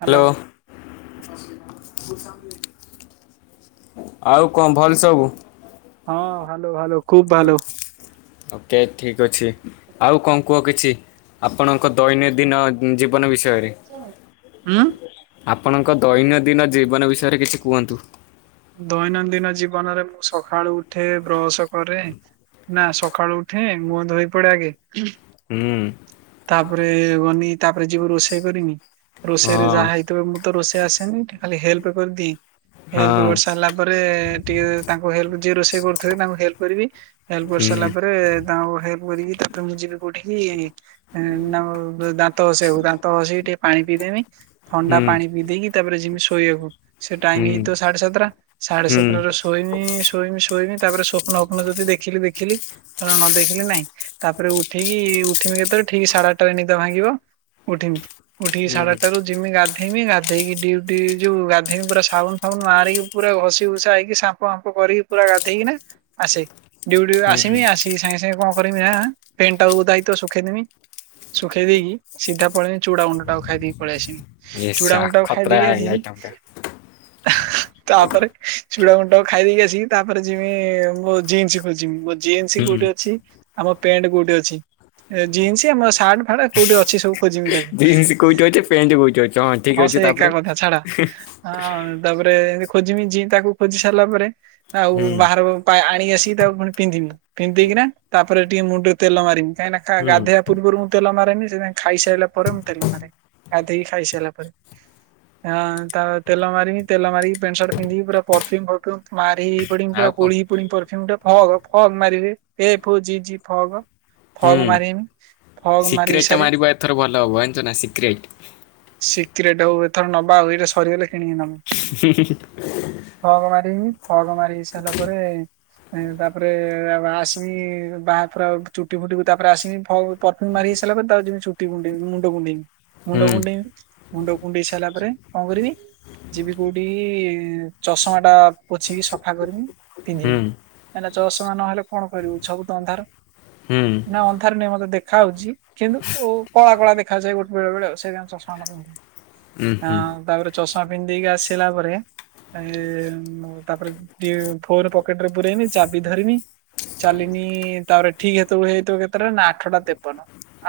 Hello. ଆଉ କଣ ଭଲ ସବୁ? ହଁ ଭାଲୋ ଭାଲୋ। ଓକେ ଠିକ ଠିକ ଅଛି ଆଉ କଣ କୁହ କିଛି ଆପଣଙ୍କ ଦୈନନ୍ଦିନ ଜୀବନ ବିଷେ ୟରେ। ହୁଁ ଆପଣଙ୍କ ଦୈନନ୍ଦିନ ଜୀବନ ବିଷୟରେ କିଛି କୁହନ୍ତୁ। ଦୈନନ୍ଦିନ ଜୀବନରେ ମୁଁ ସକାଳୁ ଉ ଉଠେ ବ୍ରଶ କରେ ନା ସକାଳୁ ଉଠେ ମୁହଁ ଧୋଇ ପଡେ ଆଗେ ହୁଁ। ତାପରେ ଗନି ତାପରେ ଯିବୁ ରୋଷେଇ କରିମି। ରୋଷେଇରେ ହଁ ଯାହା ହେଇଥିବ ମୁଁ ତ ରୋଷେଇ ଆସେନି ଖାଲି ହେଲ୍ପ ହେଲ୍ପ କରିଦିଏ। ହଁ ହେଲ୍ପ କରିସାରିଲା ପରେ ଟିକେ ତାଙ୍କୁ ଯିଏ ହେ୍ ଯେ କରୁଥିବେ ତାଙ୍କୁ ହେଲ୍ପ କରିବି। ହେଲ୍ପ ହୁଁ କରିସାରିଲା ପରେ ତାଙ୍କୁ ହେ କରିକି ତାପରେ ମୁଁ ଯିବି କଉଠିକି ଇ ତାଙ୍କ ଦାନ୍ତ ଘଷିବାକୁ। ଦାନ୍ତ ଘସିକି ଟିକେ ପାଣି ପିଇଦେମି ଥଣ୍ଡା ହୁଁ ପାଣି ପିଇ ଦେଇକି ତା ତାପରେ ଜୀମି ଶୋଇବାକୁ ସେ ଟାଇମ ହୁଁ ହେଇଥିବ ସାଢେ ସାତଟା ସାଢେ ହୁଁ ସାତଟାରୁ ସୋଇମି ଶୋଇମି ଶୋଇ ମି ତାପରେ ସ୍ଵ ଫପ୍ନ ଯଦି ଦେଖିଲି ଦେଖିଲି ନ ଦେଖିଲି ନାଇଁ ତାପରେ ଉଠିକି ଉଠୀ ତେବେଲେ ଠିକ୍ ସାଢେ ଆଠଟାରେ ନିଦ ଭାଙ୍ଗିବ। ଉଠିମି ଉଠିକି ସାଢେ ହୁଁ ଆଠଟାରୁ ଜିମି ଗାଧେଇମି ଗାଧେ ଧେଇକି ଡିଉଟି ଏ ଯୋଉ ଗାଧେଇମୀ ପୁରା ସାବୁନ ଫାବୁନ ମାରିକି ପୁରା ଘଷି ଘୁଷା ହେଇକି ସାମ୍ପ ଫାମ୍ପ କରିକି ପୁରା ଗାଧେଇକିନା ଆସେ। ଡିଉଟିରୁ ହୁଁ ଆସିମୀ ଆସିକି ସାଙ୍ଗେ ସାଙ୍ଗେ କଣ କରିବିନା ପେଣ୍ଟଟାକୁ ଓଦା ହେଇଥୀ ଶୁଖେଇଦେମି ଶୁଖେଇ ଦେଇକି ସିଧା ପଳେଇମୀ ଚୁଡା ଗୁଣ୍ଡ ଟାକୁ ଖାଇଦେଇକି ପଳେଇଆସିମୀ। ଚୁଡ଼ା ଏସା ଗୁଣ୍ଡଟାକୁ ଖତରା ଖାଇଦେଇକି ଆସିକି ଆଇଟମ ଟା ହା ତାପରେ ଚୁଡା ଗୁଣ୍ଡ ଖାଇ ଦେଇକି ଆସିକି ତାପରେ ଯିମି ମୋ ଜିନ୍ସ ଖୋଜିବି ମୋ ଜିନ୍ସ ହୁଁ କୋଉଠି ଅଛି ଆମ ପ୍ୟାଣ୍ଟ କୋଉଠି ଅଛି ଜିନ୍ସ ଆମ ସାର୍ଟ ଫାଟ କୋଉଠି ଅଛି ସବୁ ଖୋଜିମି ତାକୁ ଜିନ୍ସ କୋଉଠି ଅଛି ପ୍ୟାଣ୍ଟ କୋଉଠି ଅଛି ଠିକ ହଁ ଅଛି ସେ ଏକା ତାପରେ କଥା ଛାଡ ଆଁ ତାପରେ ଖୋଜିମି ଯି ତାକୁ ଖୋଜି ସାରିଲା ପରେ ଆଉ ହୁଁ ବାହାର ପାଇଁ ଆଇ ନେଇ ଆସିକି ତାକୁ ପୁଣି ପିନ୍ଧିବି, ପିନ୍ଧିକିନା ତାପରେ ଟିକେ ମୁଣ୍ଡରେ ତେଲ ମାରିବି। କାଇଁନା ଖା ହୁଁ ଗାଧେଇବା ପୂର୍ବରୁ ମୁଁ ତେଲ ମାରେନି ସେଥପାଇଁ ଖାଇ ସାରିଲା ପରେ ମୁଁ ତେଲ ମାରେ ଗାଧେଇ ଖାଇ ସାରିଲା ପରେ। ହଁ ତ ତେଲ ମାରିନି ତେଲ ମାରିକି ପେଣ୍ଟ ସାର୍ଟ ପିନ୍ଧି ପୁର ପରଫ୍ୟୁମ୍ ମାରି ହେଇ ପଡି ଆଉ ପୁରା କଣ ବୋଳି ହେଇ ପଡିମି ପରଫ୍ୟୁମ ଟା। ଫଗ୍ ଫଗ୍ ମାରି ହୁଏ F O G G Fogg. ହୁଁ ଫଗ ମାରିମି ଫଗ ମାରି ସିକ୍ରେଟ ଟା ସାରେ ମାରିବ ଏଥର ଭଲ ହବ ଜାଣିଛ ନା ସିକ୍ରେଟ। ସିକ୍ରେଟ ହଉ ଏଥର ନବା ଆଉ ଏଇଟା ସରିଗଲେ କିଣିକି ନବ। [unintelligible] ହଉ। ଫଗ ମାରି ହେଇ ସାରିଲା ପରେ ତାପରେ ଆଉ ଆସିବି ବାହା ପ ଚୁଟି ଫୁଟି ତାପରେ ଆସିବି ପରଫ୍ୟୁମ ମାରି ହେଇ ସରିଲା ପରେ ତାପରେ ଯିବି ଚୁଟି କୁଣ୍ଡେଇବି ମୁଣ୍ଡ କୁଣ୍ଡେଇବି। ମୁଣ୍ଡ ହୁଁ କୁଣ୍ଡେଇବି, ମୁଣ୍ଡ କୁଣ୍ଡେଇ ସାରିଲା ପରେ କଣ କରିବି ଯିବି କୋଉଠିକି ଚଷମାଟା ପୋଛିକି ସଫା କରମି ପିନ୍ଧିମି। ହୁଁ କାଇଁନା ଚଷମା ନହେଲେ କଣ କରିବୁ ସବୁ ତ ଅନ୍ଧାର। ହୁଁ ନା ଅନ୍ଧାର ନେଇଁ ମତେ ଦେଖା ହାଉଛି କିନ୍ତୁ ଓ କଳା କଳା ଦେଖାଯାଏ ଗୋଟ ବେଳେବେଳେ ଆଉ, ସେଥପାଇଁ ଚଷମା ହଁ ଉଁ ହୁଁ ତାପରେ ଚଷମା ପିନ୍ଧିକି ଆସିଲା ପରେ ଏଇ ଉଁ ତାପରେ ଫୋନ ପକେଟରେ ପରେଇମି ଚାବି ଧରିମି ଚାଲିନି ତାପରେ ଠିକ ସେତେବେଳକୁ ହେଇଥିବ କେତେଟା ନା ଆଠଟା ତେପନ।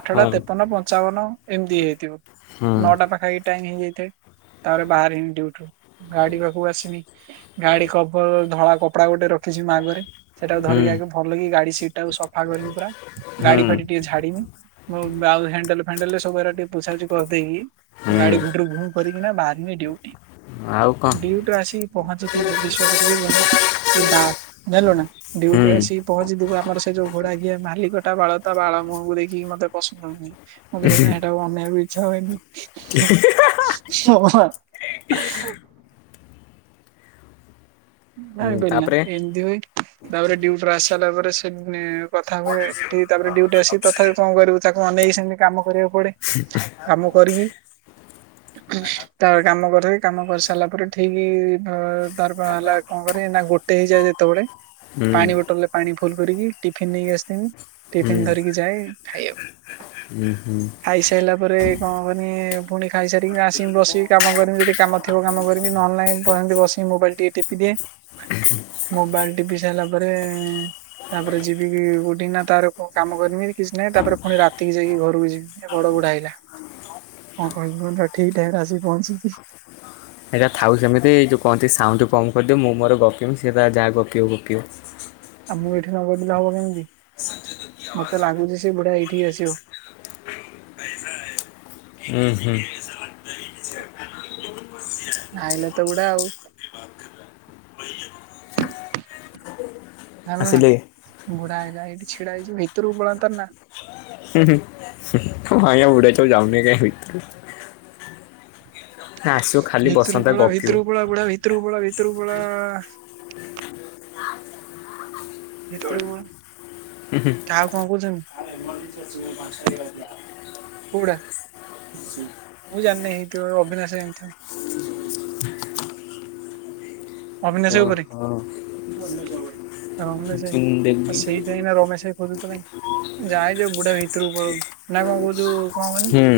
ଆଠଟା ହଁ ତେପନ, ପଞ୍ଚାବନ ଏମତି ହେଇଥିବ। ହୁଁ ନଅଟା ପାଖା ପାଖି ଟାଇମ ହେଇ ଯାଇଥାଏ ତାପରେ ବାହାରିମି ଡ୍ୟୁଟିରୁ। ଗାଡି ପାଖକୁ ଆସିମି ଗାଡି କଭର ଧଳା କପଡା ଗୋଟେ ରଖିଛି ମୋ ଆଗରେ ସେଟାକୁ ଧ ହୁଁ ରିକି ଆଗ ଭଲ କି ଗାଡି ସିଟ୍ ଟା ସଫା କରିବି ପୁରା ହୁଁ ଗାଡି ଫାଡି ଟିକେ ଝାଡିମି। ଆଉ ଆଉ ହେଣ୍ଡଲ ଫେଣ୍ଡଲ ସବୁ ହେରା ଟିକେ ପୋଛା ପୋଛି କରିଦେଇକି ହୁଁ ଗାଡି ଘୁଟରୁ ଘୁଁ କରିକିନା ବାହାରିନି ଡ୍ୟୁଟି। ଆଉ କଁ ଡ୍ୟୁଟିରୁ ଆସିକି [unintelligible] ହୁଁ ଡ୍ୟୁଟିରୁ ଆସି ପ ଆମର ସେ ଯୋଉ ଘୋଡାଘିଆଁ ମାଲିକଟା ବାଳ ତା ବାଳ ମୁହଁକୁ ଦେଖିକି ମତେ ପସନ୍ଦ ନୁହେଁ, ମତେ ସେଥିପାଇଁ ସେଇଟାକୁ ଅନେଇଆକୁ ଇଚ୍ଛା ହୁଏନି [unintelligible] ଜାଣି ହୁଁ ପାଇଲ ତାପରେ ହୁଁ ଏମତି ହଉଚି ତାପରେ ଡ୍ୟୁଟିରୁ ଆସି ସାରିଲା ପରେ ସେ ମେଁ କଥା ହୁଏ, ଏଠି ତାପରେ ଡୁଟି ଆସିକି ତଥାପି କଣ କରିବୁ ତା କୁ ଅନେଇକି ସେମିତି କାମ କରିବାକୁ ପଡେ, କାମ କରିକି ତାପରେ କାମ କରିି କାମ କରିସାରିଲା ପରେ ଠିକ ତାର ହେଲା କଣ କରିବି ନା ଗୋଟେ ହେଇଯାଏ ଯେତେବେଳେ ହୁଁ ପାଣି ବୋଟଲ ରେ ପାଣି ଫୁଲ କରିବି ଟିଫିନ ନେଇକି ଆସଥିମି ଟିଫିନ ଧରିକି ଯାଏ ଖାଇଆକୁ। ଉଁ। ଖାଇ ସାଇଲା ପରେ କଣ କରନି ପୁଣି ଖାଇ ସାରିକି ଆସିମି ବସିବି କାମ କରମି ଯଦି କାମ ଥିବ କାମ କରିବି ନହେଲେ ନାଇଁ ସେମତି ବସିକି ମୋବାଇଲ ଟିକେ ଟିପି ଦିଏ। ହୁଁ ହୁଁ ମୋବାଇଲ ଟିପି ସାଇଲା ପରେ ତାପରେ ଯିବି କୋଉଠି କି ନା ତାର କଣ କାମ କରିମି କିଛି ନାହିଁ, ତାପରେ ପୁଣି ରାତିକି ଯାଇକି ଘରକୁ ଯିବି। ବଡ ବୁଢ଼ା ଆଇଲା କଣ କହିବୁ କହିଲୁ ସେ ଠିକ ଟାଇମରେ ଆସିିକି ପହଞ୍ଚିଛି। ଏଇଟା ଥାଉ ସେମିତି ଯୋଉ କହୁଚି ସାଉଣ୍ଡ କମୁ। କରିଦିଅ ମୁଁ ମୋର ଗପିମି, ସେ ତାର ଯାହା ଗପି ହେଉ ଗପି ହେଉ। ଆଉ ମୁଁ ଏଠି ନ ଗପିଲେ ହବ କେମିତି? ମତେ ଲାଗୁଛି ସେ ବୁଢା ଏଇଠିକି ଆସିବ। କଇସା ଆଇଲେ ତ ବୁଢା ଆଉ ଆଣିଲୁ ନା ଆସିଲେ ବୁଢା ହେଠି ଛିଡା ହେଇଛି ଭିତରକୁ ପଳନ୍ତାର ନା ହୁଁ ହୁଁ ମା! ବୁଢ଼ା ଯାଉନି କାଇ ବେ ଭିତରୁ ବସନ୍ତା ପଳା ଗପିବ ପଳା ବୁଢା ଭିତରୁ ପଳା ଭିତରକୁ ପଳା ଭିତରକୁ ପଳା [unintelligible] କାହାକୁ କଣ କହୁଛନ୍ତି? ହଁ [unintelligible] କୋଉଡ଼ା? ମୁଁ ଜାଣିନି ହେଇଥିବ ଅଭିନାଶ ଭାଇ ଆଣିଥିବ। [unintelligible] [inaudible] ଓହୋ। [inaudible] ରମେଶ ଚିନ ଇାଇ ଦେବି ସେଇ ତ ଏଇନା ରମେଶାଇ ଖୋଜୁଥିଲା କି ଯାଏଁ ଯେ ବୁଢା ଭିତୁରୁକୁ ପଲୋଉ ନା କଣ କୋହୁଚୁ କଣ କହନି? ହୁଁ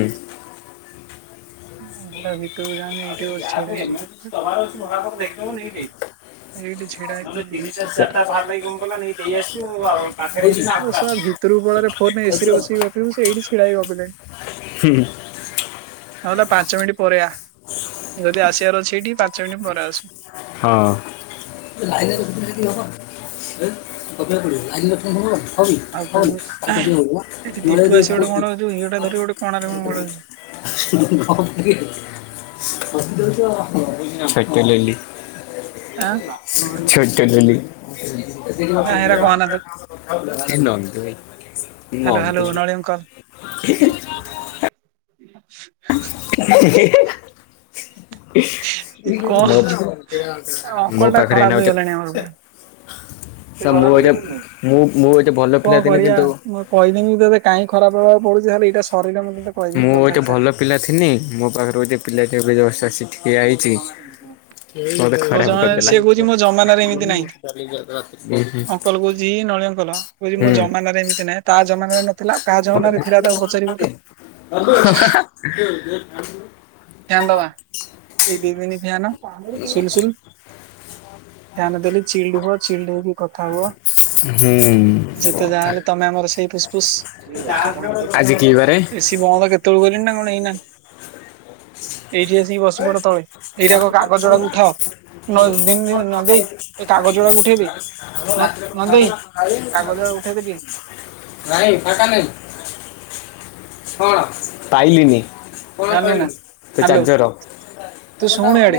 ଭିତରକୁ ଯାଉନି ଏଇଠି ବ! ଦେଖୁବୁନି ଏଇଠି [unintelligible] ଏଇଠି ଛିଡ଼ା ହେଇକି [unintelligible] [unintelligible] ଆବେ! ଭିତରକୁଳରେ ଫୋନରେ ଏ ସି ରେ ବସିକି ଗପିବୁ ସିଏ ଏଇଠି ଛିଡ଼ାହେଇକି ଗପିଲାଣି। ହୁଁ ହୁଁ। ନହେଲେ ପାଞ୍ଚ ମିନିଟ୍ ପରେ ଆ। ଯଦି ଆସିବାର ଅଛି ଏଇଠିକି ପାଞ୍ଚ ମିନିଟ ପରେ ଆସେ। ହଁ। [unintelligible] ଆଉ [unintelligible] କଣରୁ ମୁଁ ପଳାଉଚି। [inaudible] ହୁଁ ହୁଁ କଣ କି ବେ [unintelligible] ଆ [unintelligible] [unintelligible] ଏଇ ନନ୍ଦୁ ଭାଇ hello hello Nalini Nandu call. ଭାଇ [inaudible] [unintelligible] [unintelligible] ହ [unintelligible] ମୋ [inaudible] ମୋ ଟା ପାଖରେ ଖରାପ ଏନା ଗୋଟେ ହେଇଗଲାଣି ଆମର ପୁରା। [inaudible] ସାର୍ ମୁଁ କଣ ଗୋଟେ ମୁଁ ମୁଁ ଗୋଟେ ଭଲ ପିଲା ଥିଲି କରିବା କିନ୍ତୁ ମୁଁ କହିଦେମି ତତେ କାଇଁ ଖରାପ ହେବାକୁ ପ୍ ପଡୁଚି ଖାଲି ଏଇଟା ସ ମୁଁ ଗୋଟେ ଭଲ ପିଲା ଥିନି। ମୋ ପାଖରେ ଗୋଟେ ପିଲାଟି ଜଷ୍ଟ ଏଠି ଠିଆ ହେଇଚି। ମତେ ତ ଖରାପ ଜଣେ କରିଦେଲା [inaudible] ସିଏ କହୁଛି ମୋ ଜମାନାରେ ଏମିତି ନାହିଁ ଅଙ୍କଲ କହୁଚି? ନଳିୀଙ୍କଲ କହୁଚି ମୋ ହୁଁ ଜମାନାରେ ଏମିତି ନାହିଁ। ତା ଜମାନାରେ ନଥିଲା ତାହେଲେ ଆଉ କାହା ହୁଁ ଜମାନ ଥିଲା ତାକୁ ପଚାରିବୁ ତ [unintelligible] ଫ୍ୟାନ ଦବା ଏଇ ଦିଇ ଦିନ ଫ୍ୟାନ ସୁଲ ସୁଲ ଫ୍ୟାନ ଦେଲି ଚିଲ୍ଡ ହୁଅ ଚିଲଦେ ହେଇକି କଥା ହୁଅ। ହୁଁ ଯେତେ ଯାହା କଥା ହେଲେ ତମେ ଆମର ସେଇ ଫୁସଫୁସ୍ [inaudible] ଆଜି କିି ବାରେ [inaudible] ଏସି ବନ୍ଦ କେତେବେଳୁ କଲିଣି ନା କଣ ଏଇନା ଏଇଠି ଆସିକି ବସି ପଡ ତଳେ ଏଇଟାକ କାଗଜ ଗୁଡାକ ଉଠାଅ ନ ଦିନ ନ ଦେଇ [unintelligible] ଏ କାଗଜ ଗୁଡାକ ଉଠେଇଦେ ନ ନନ୍ଦେଇ କାଗଜ ଉଠେଇଦେବି [unintelligible] ନାଇଁ ଫାଟା ନେଇ। ହ [unintelligible] କଣ? ପାଇଲିିନି। କଣ ଜାଣିଲୁ ନା ପାଇଲୁନି? ସେ ହାଲୋ ଚାର୍ଜର। ତୁ ଶୁଣୁ ଇଆଡେ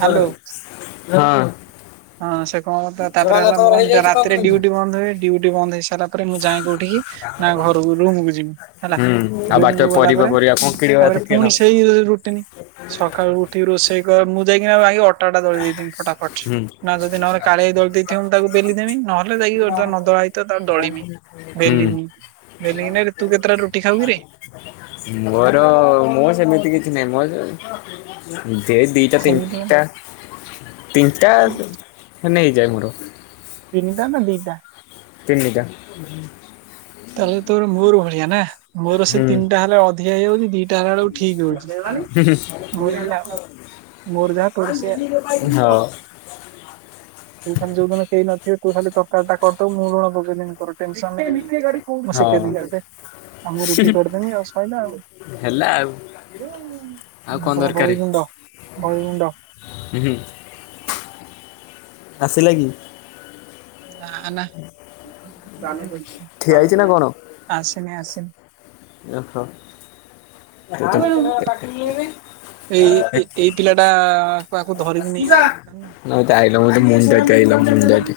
ହାଲୋ ହଁ ସେ କଣ? ତାପରେ ହେଲା ମୁଁ କ ହେଇଯାଇଛି କଣ ରାତିରେ କେମିତି ଡ୍ୟଉଟି ବନ୍ଦ ହୁଏ। ଡିୁଟି ବନ୍ଦ ହେଇ ସାରିଲା ପରେ ମୁଁ ଯାଏ କୋଉଠିକି? ନା ଘରକୁ ରୁମକୁ ଯିମି ହେଲା। ହୁଁ ଆଉ ବାଟ ରୁମକୁୁ ଗଲା ପରିବା ପରେ ପରିବା କଣ କିଣିବା ତାପରେ କଥା କିଣ ପୁଣି ସେଇ ରୁଟିନି ସକାଳୁ ଉଠିକି ରୋଷେଇ କ ମୁଁ ଯାଇକିନା ମା ଅ ଟା ଦଳି ଦେଇିଥିଵି ଫଟା ଫଟ ହୁଁ ନା ଯଦି ନହେ କାଳିଆ ଦଳି ଦେଇଥିବ ମୁଁ ତାକୁ ଵେଲିଦେଵି ନହେଲେ ଯାଇକି ନଦଳା ସହିତ ତାକୁ ଦଳିମି ହୁଁ ବେଲିମି ବେଲିମି ନାଇ ରେ ତୁ କେତେ ଟା ରୁଟି ଖାଉକି ରେ। ମୋର ମୁଁ ସେମିତି କିଛି ନାହିଁ ମୋ। ଦେ ଦିଟା ସେମିତି ତିନିଟା ତିନିଟା ହେ ନେଇଯାଏ ମୋର। ତିନିଟା ନା ଦିଟା। ତିନିଟା। ତାହେଲେ ତୋ ମୋର ଭଳିଆ ନା ମୋର ସେ ହୁଁ ତିନିଟା ହେଲେ ଅଧିକ ହେଇଯାଉଛି ଦି ଟା ହେଲା ବେଳକୁ ଠିକ ହଉଛି। ମୋର ବି ଯାହା ମୋର ଯାହା ତୋର ହଁ ସେୟା। ତୁ ଖାଲି ଯଉ ଦିନ କେହି ନ ଥିବ ତୁ ଖାଲି ତରକାରୀ ଟା କରିଦବୁ ମୁଁ ଲୁଣ ପକେଇଦେମୀ ତୋର ଟେନସନ୍। ମୁଁ ହଁ ଶିଖେଇ ଦେମୀ ପା ତତେ ଆଉ ମୁଁ ରୁଟି କରିଦେମି ଆଉ ସଇଲା ଆଉ। ହେଲା ଆଉ ଆଉ କଣ ନବମ ଦରକାର ବହି ଗୁଣ୍ଡ ବହି ଗୁଣ୍ଡ। ଆସିଲା କି। ନା ଠିଆ ହେଇଛି ନା ନା କଣ? ଆସିନି ଆସନି। ଓହୋ। ଏଇ ଏ-ଏ-ଏଇ ପିଲା ଟା କୁ ଆକୁ ଧରିକି ନେଇ ଯାଇ ପାରୁନ। ନାଇ ତ ଆଇଲ ମୋର ତ ମୁଣ୍ଡ ଖାଇଲ ମୁଣ୍ଡ ଟି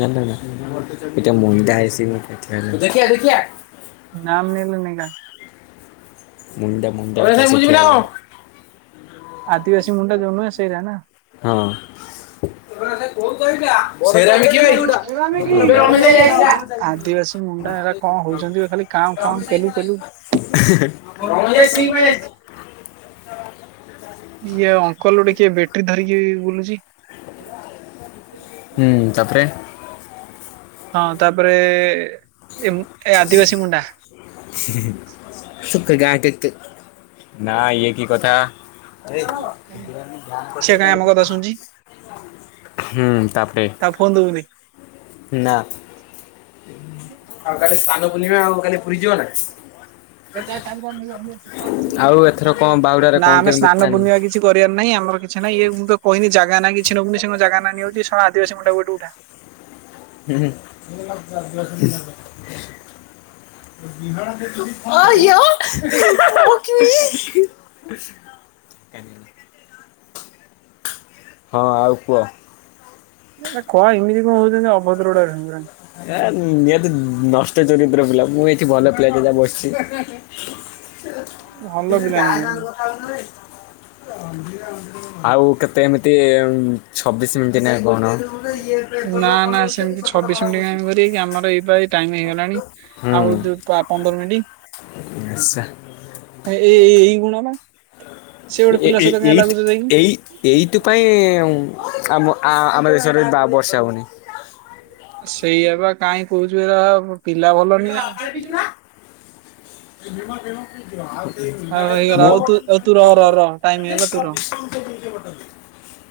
ନା ନା ନା। ଏଇଟା ମୁଣ୍ଡା ହେଶି। [unintelligible] ନାମ ନେଲେ ନେଗା ମୁଣ୍ଡ ମୁଣ୍ଡ। [inaudible] ଆଦିିବାସୀ ମୁଣ୍ଡା ଯୋଉ ନୁହେଁ ସେଇରା ନା। କଉ ଜରି ଆଦିବାସୀ ମୁଣ୍ଡା ଏରା କଣ ହଉଛନ୍ତି ଖାଲି କାଉଁ କାଉଁ ଟା। କେଲୁ କେଲୁ [inaudible] [inaudible] ଇଏ ଅଙ୍କଲ ଗୋଟେ କିଏ ବେଟେରୀ ଧରିକି ବୁଲୁଛି। ହୁଁ ତାପରେ। ହଁ ତାପରେ ଏମ ଏ ଆଦିବାସୀ ମୁଣ୍ଡା। ସୁଖ ଗାଁ କେ କେ ନା ଇଏ କି କଥା। [inaudible] ସିଏ କାହିଁ ଆମ କଥା ଶୁଣୁଛି ହୁଁ ତାପରେ ତା ଫୋନ ଦବୁନି। ନା। ଆଉ କାଲି ସ୍ନାନ ପୁର୍ଣ୍ଣିମା ଆଉ କାଲି ପୁରୀ ଯିବ ନା? ଆଉ ଏଥର କଣ ବାହୁଡାରେ ନା କଣ ଆମେ କେମିତି ସ୍ନାନ ପ୍ଲାନିଂ? ପୂର୍ଣ୍ଣିମା କିଛି କରିବାର ନାହିଁ ଆ ର କିଛି ନାହିଁ ଇଏ ମୁଁ ତ କହିନି ଜାଗା ନା କିଛି ନବୁନି ସେ କଣ ଜାଗା ନା ନେଉଚି! ! ! ! ! ! ! ! ! ! ଆଦିବାସୀ ମୁଣ୍ଡା କୁ ଏଠୁ ଉଠା। [inaudible] [inaudible] [inaudible] ହଁ ଆଉ କୁହ। କ ଏମିତି ହଉ ଏ ନିହାତି ନଷ ଟ ଚରିତ୍ର ପିଲା ମୁଁ ଏଠି ଭଲ ପିଲା ଟେ ଯା ବସିଛି। ଭଲ କିନ୍ତୁ ପିଲା ତା ସାଙ୍ଗରେ ନୁହଁ। କଥା ହଉଚୁ ନା ନାଇ। ଆଉ କେତେ ଏମିତି ଛବିଶ ମିନିଟ ନ କଣ? ନା ନା ସେମିତି ଛବିଶ ମିନିଟ କାହିଁକି କରିବା କି ଆମର ଏଇ ପା ଏଇ ଟାଇମ ହେଇଗଲାଣି ଆଉ ଯଉ ପ-ପନ୍ଦର ମିନିଟ୍। ଆଚ୍ଛା ହେ ଏ-ଏ-ଏଇ ଗୁଣା ପା। ଏ-ଏ-ଏଇ ଏଇଥ ଏଇ ଏଇଥି ପାଇଁ ଉଁ ଆମ ଆ ଆ-ଆମ ଦେଶରେ ବା ବର୍ଷା ହଉନି। ସେଇଆ ବା କାହିଁ କହୁଛୁ ଏରା ପିଲା ଭଲ ନିଏ। ଆଉ ହେଇଗଲା ଆଉ ତୁ [inaudible] ଆଉ ତୁ ରହ ରହ ରହ ଟାଇମ ହେଇଗଲା ତୁ ରହ। ମୋ।